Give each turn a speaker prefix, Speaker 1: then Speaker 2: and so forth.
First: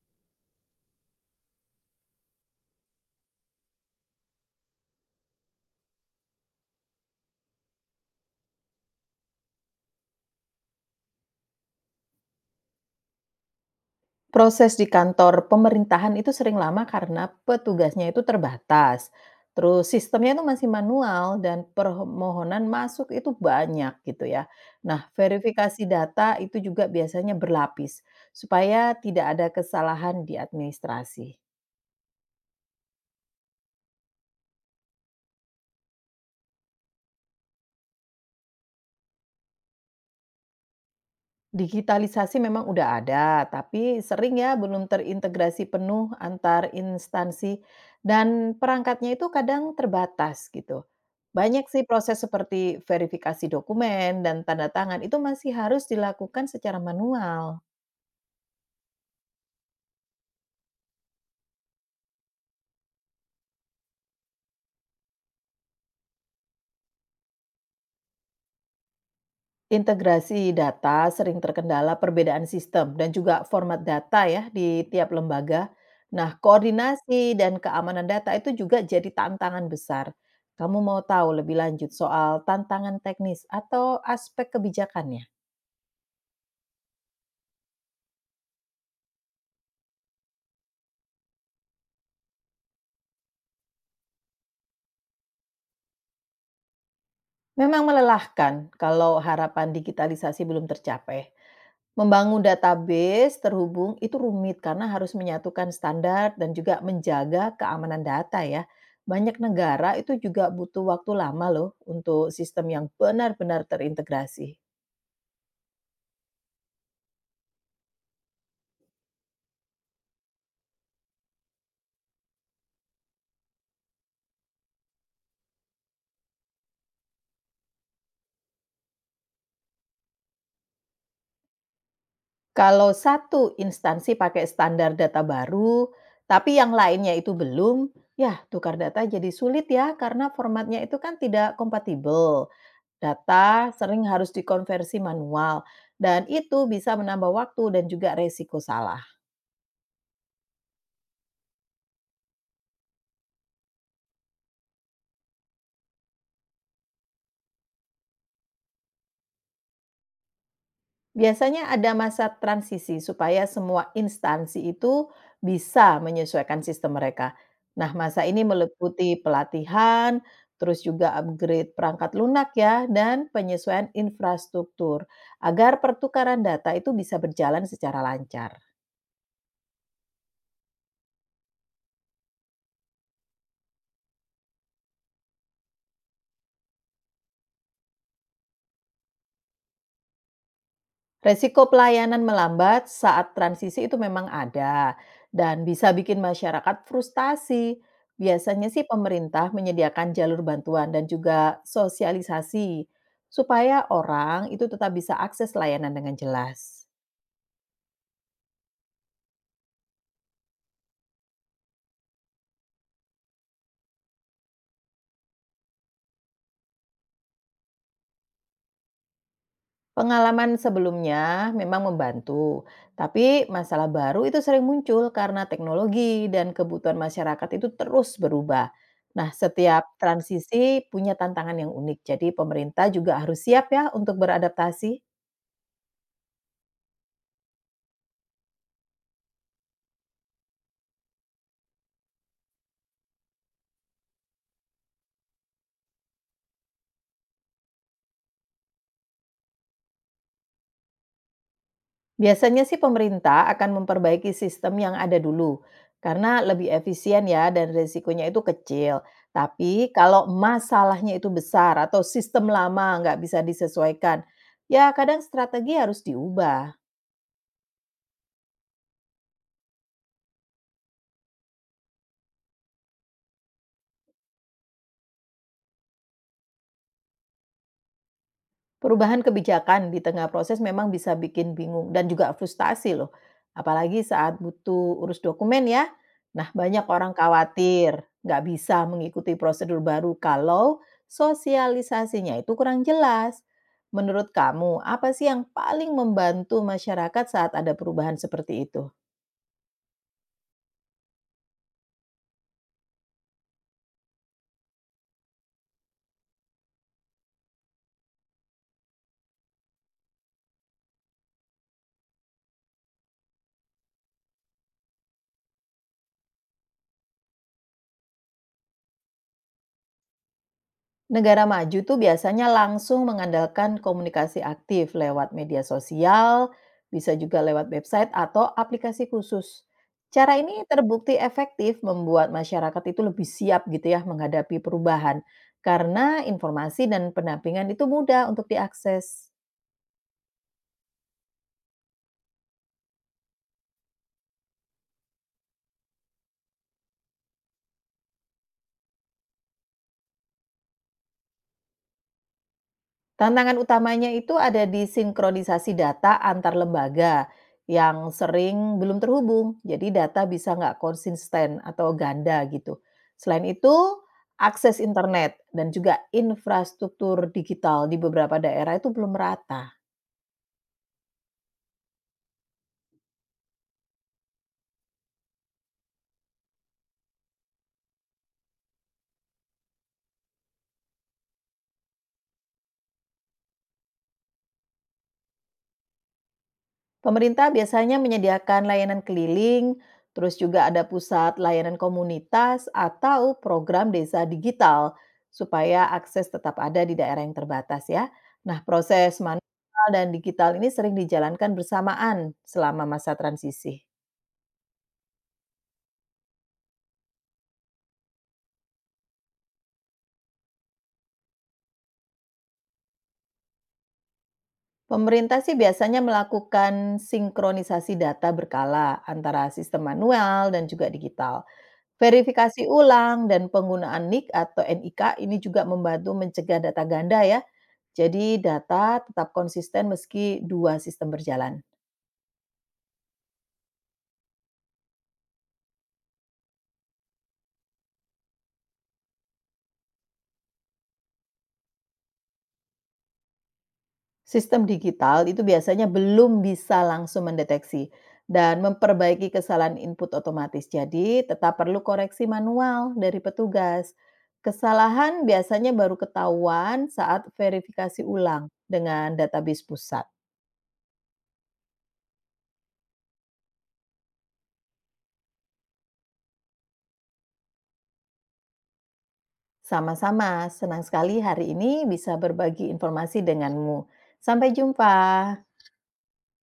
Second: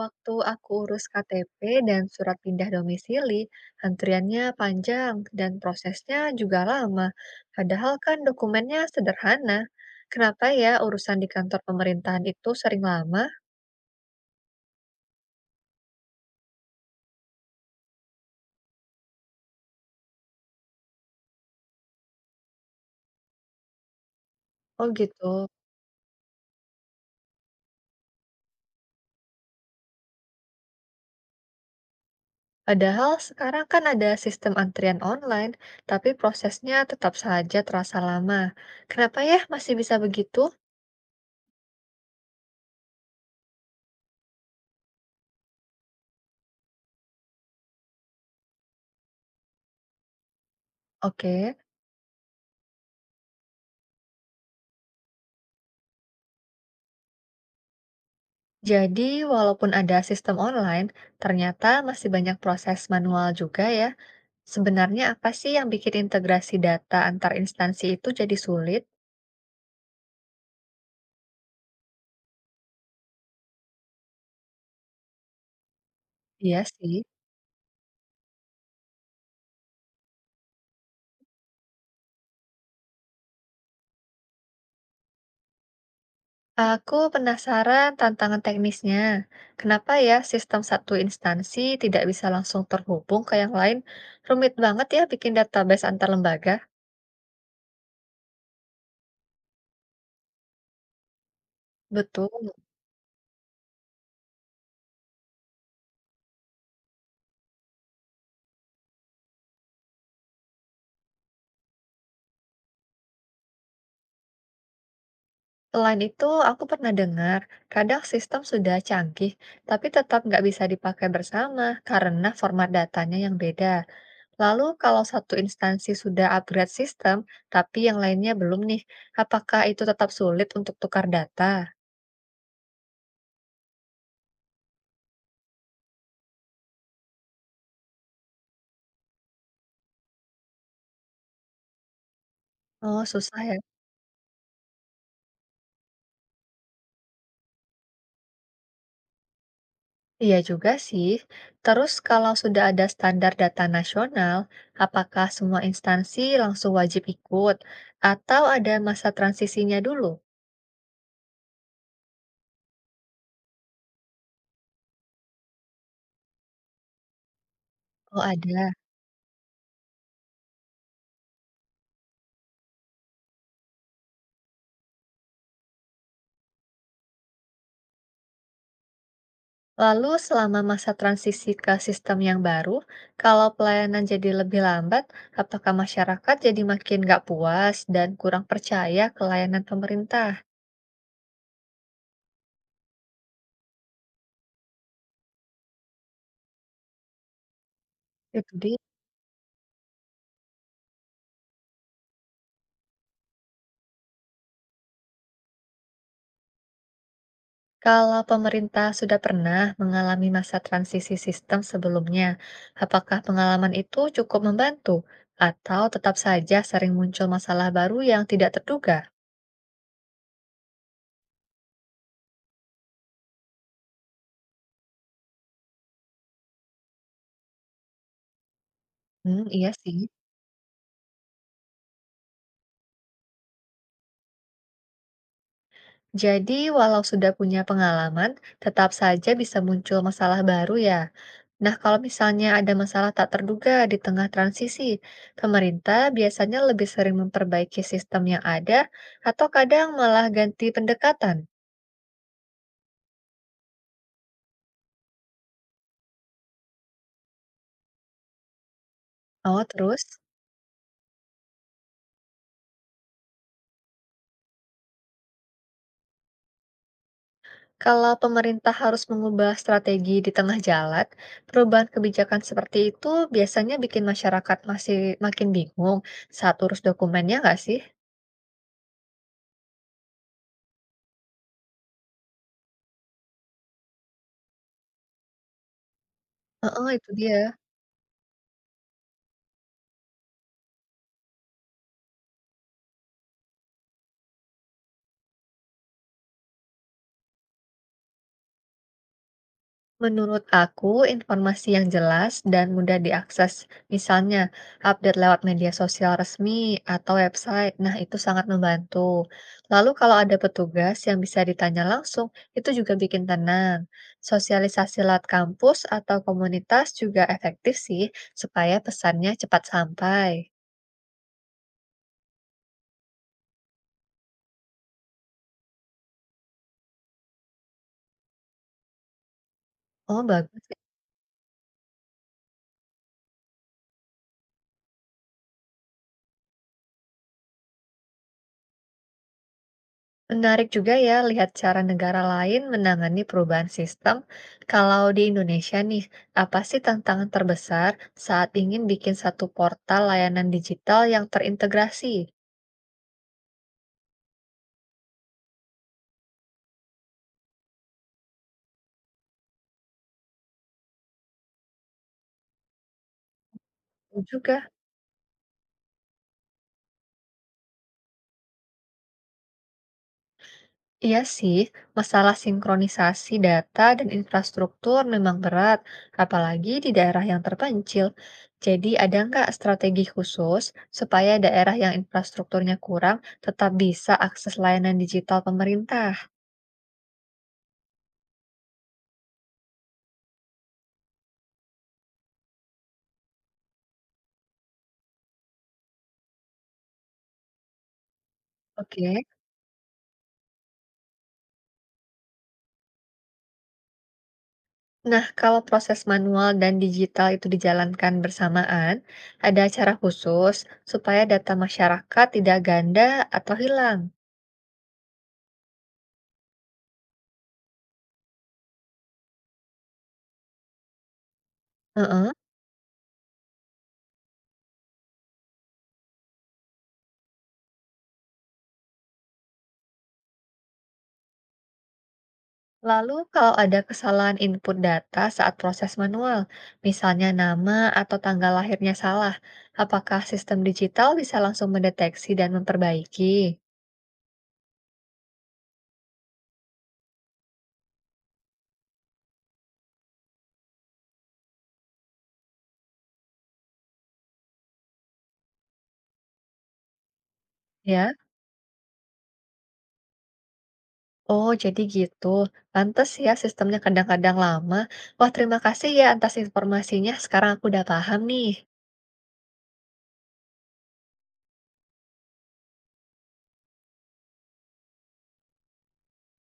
Speaker 1: Waktu aku urus KTP dan surat pindah domisili, antriannya panjang dan prosesnya juga lama. Padahal kan dokumennya sederhana. Kenapa ya urusan di kantor pemerintahan itu sering lama?
Speaker 2: Proses di kantor pemerintahan itu sering lama karena petugasnya itu terbatas. Terus sistemnya itu masih manual dan permohonan masuk itu banyak gitu ya.
Speaker 1: Oh
Speaker 2: Nah,
Speaker 1: gitu.
Speaker 2: verifikasi data itu juga biasanya berlapis supaya tidak ada kesalahan di administrasi.
Speaker 1: Padahal sekarang kan ada sistem antrian online, tapi prosesnya tetap saja terasa lama. Kenapa ya masih bisa begitu?
Speaker 2: Digitalisasi memang udah ada, tapi sering ya belum terintegrasi penuh antar instansi dan perangkatnya itu kadang terbatas gitu.
Speaker 1: Oke,
Speaker 2: Banyak sih proses seperti verifikasi dokumen dan tanda tangan itu masih harus dilakukan secara manual.
Speaker 1: jadi walaupun ada sistem online, ternyata masih banyak proses manual juga ya. Sebenarnya apa sih yang bikin integrasi data antar instansi itu jadi sulit?
Speaker 2: Integrasi data sering terkendala perbedaan sistem dan juga format data ya di tiap lembaga. Nah,
Speaker 1: Iya sih.
Speaker 2: koordinasi dan keamanan data itu juga jadi tantangan besar. Kamu mau tahu lebih lanjut soal tantangan teknis atau aspek kebijakannya?
Speaker 1: Aku penasaran tantangan teknisnya. Kenapa ya sistem satu instansi tidak bisa langsung terhubung ke yang lain? Rumit banget ya bikin database antar lembaga.
Speaker 2: Memang melelahkan kalau harapan digitalisasi belum tercapai. Membangun
Speaker 1: Betul.
Speaker 2: database terhubung itu rumit karena harus menyatukan standar dan juga menjaga keamanan data ya. Banyak negara itu juga butuh waktu lama loh untuk sistem yang benar-benar terintegrasi.
Speaker 1: Selain itu, aku pernah dengar, kadang sistem sudah canggih, tapi tetap nggak bisa dipakai bersama karena format datanya yang beda. Lalu, kalau satu instansi sudah upgrade sistem, tapi yang lainnya belum nih, apakah itu tetap sulit untuk tukar data?
Speaker 2: Kalau satu instansi pakai standar data baru, tapi yang lainnya itu belum, ya tukar data jadi sulit ya karena formatnya itu kan tidak kompatibel.
Speaker 1: Oh, susah ya.
Speaker 2: Data sering harus dikonversi manual, dan itu bisa menambah waktu dan juga resiko salah.
Speaker 1: Iya juga sih. Terus, kalau sudah ada standar data nasional, apakah semua instansi langsung wajib ikut, atau ada masa transisinya dulu?
Speaker 2: Biasanya ada masa transisi supaya semua instansi itu bisa menyesuaikan sistem mereka. Nah,
Speaker 1: Oh,
Speaker 2: masa ini
Speaker 1: ada.
Speaker 2: meliputi pelatihan, terus juga upgrade perangkat lunak ya, dan penyesuaian infrastruktur agar pertukaran data itu bisa berjalan secara lancar.
Speaker 1: Lalu selama masa transisi ke sistem yang baru, kalau pelayanan jadi lebih lambat, apakah masyarakat jadi makin nggak puas dan kurang percaya ke layanan pemerintah?
Speaker 2: Resiko pelayanan melambat saat transisi itu memang ada dan bisa bikin masyarakat frustasi.
Speaker 1: Itu
Speaker 2: Biasanya
Speaker 1: dia.
Speaker 2: sih pemerintah menyediakan jalur bantuan dan juga sosialisasi supaya orang itu tetap bisa akses layanan dengan jelas.
Speaker 1: Kalau pemerintah sudah pernah mengalami masa transisi sistem sebelumnya, apakah pengalaman itu cukup membantu atau tetap saja sering muncul masalah baru yang tidak terduga?
Speaker 2: Pengalaman sebelumnya memang membantu, tapi masalah baru itu sering muncul karena teknologi dan kebutuhan masyarakat itu terus berubah. Nah,
Speaker 1: Hmm, iya
Speaker 2: setiap
Speaker 1: sih.
Speaker 2: transisi punya tantangan yang unik, jadi pemerintah juga harus siap ya untuk beradaptasi.
Speaker 1: Jadi, walau sudah punya pengalaman, tetap saja bisa muncul masalah baru ya. Nah, kalau misalnya ada masalah tak terduga di tengah transisi, pemerintah biasanya lebih sering memperbaiki sistem yang ada atau kadang malah ganti pendekatan.
Speaker 2: Biasanya sih pemerintah akan memperbaiki sistem yang ada dulu, karena lebih efisien ya dan resikonya itu kecil.
Speaker 1: Oh,
Speaker 2: Tapi
Speaker 1: terus
Speaker 2: kalau masalahnya itu besar atau sistem lama nggak bisa disesuaikan, ya kadang strategi harus diubah.
Speaker 1: kalau pemerintah harus mengubah strategi di tengah jalan, perubahan kebijakan seperti itu biasanya bikin masyarakat makin bingung saat urus dokumennya nggak sih?
Speaker 2: Perubahan kebijakan di tengah proses memang bisa bikin bingung dan juga frustasi loh. Apalagi saat butuh urus dokumen ya. Nah, banyak
Speaker 1: Heeh, itu
Speaker 2: orang
Speaker 1: dia.
Speaker 2: khawatir nggak bisa mengikuti prosedur baru kalau sosialisasinya itu kurang jelas. Menurut kamu, apa sih yang paling membantu masyarakat saat ada perubahan seperti itu?
Speaker 1: Menurut aku, informasi yang jelas dan mudah diakses, misalnya update lewat media sosial resmi atau website, nah itu sangat membantu. Lalu kalau ada petugas yang bisa ditanya langsung, itu juga bikin tenang. Sosialisasi lewat kampus atau komunitas juga efektif sih, supaya pesannya cepat sampai.
Speaker 2: Negara maju tuh biasanya langsung mengandalkan komunikasi aktif lewat media sosial, bisa juga lewat website atau aplikasi khusus.
Speaker 1: Oh,
Speaker 2: Cara
Speaker 1: bagus.
Speaker 2: ini terbukti efektif membuat masyarakat itu lebih siap gitu ya menghadapi perubahan karena informasi dan pendampingan itu mudah untuk diakses.
Speaker 1: Menarik juga ya lihat cara negara lain menangani perubahan sistem. Kalau di Indonesia nih, apa sih tantangan terbesar saat ingin bikin satu portal layanan digital yang terintegrasi?
Speaker 2: Tantangan utamanya itu ada di sinkronisasi data antar lembaga yang sering belum terhubung. Jadi data bisa nggak konsisten atau ganda gitu. Selain itu,
Speaker 1: Betul juga,
Speaker 2: akses internet dan juga infrastruktur digital di beberapa daerah itu belum merata.
Speaker 1: iya sih, masalah sinkronisasi data dan infrastruktur memang berat, apalagi di daerah yang terpencil. Jadi ada nggak strategi khusus supaya daerah yang infrastrukturnya kurang tetap bisa akses layanan digital pemerintah?
Speaker 2: Pemerintah biasanya menyediakan layanan keliling, terus juga ada pusat layanan komunitas atau program desa digital supaya akses tetap ada di daerah yang terbatas ya. Nah, proses
Speaker 1: Oke.
Speaker 2: manual dan digital ini sering dijalankan bersamaan selama masa transisi.
Speaker 1: Nah, kalau proses manual dan digital itu dijalankan bersamaan, ada cara khusus supaya data masyarakat tidak ganda atau hilang.
Speaker 2: Pemerintah sih biasanya melakukan sinkronisasi data berkala antara sistem manual dan juga digital.
Speaker 1: Heeh.
Speaker 2: Verifikasi ulang dan penggunaan NIK atau NIK ini juga membantu mencegah data ganda ya. Jadi data tetap konsisten meski dua sistem berjalan.
Speaker 1: Lalu, kalau ada kesalahan input data saat proses manual, misalnya nama atau tanggal lahirnya salah, apakah sistem digital bisa langsung mendeteksi dan memperbaiki?
Speaker 2: Sistem digital itu biasanya belum bisa langsung mendeteksi dan memperbaiki kesalahan input otomatis. Jadi tetap perlu koreksi manual dari petugas. Kesalahan biasanya baru ketahuan saat verifikasi
Speaker 1: Ya,
Speaker 2: ulang dengan database pusat.
Speaker 1: oh jadi gitu. Pantes ya sistemnya kadang-kadang lama. Wah, terima kasih ya atas informasinya. Sekarang aku udah paham nih.
Speaker 2: Sama-sama, senang sekali hari ini bisa berbagi informasi denganmu. Sampai jumpa.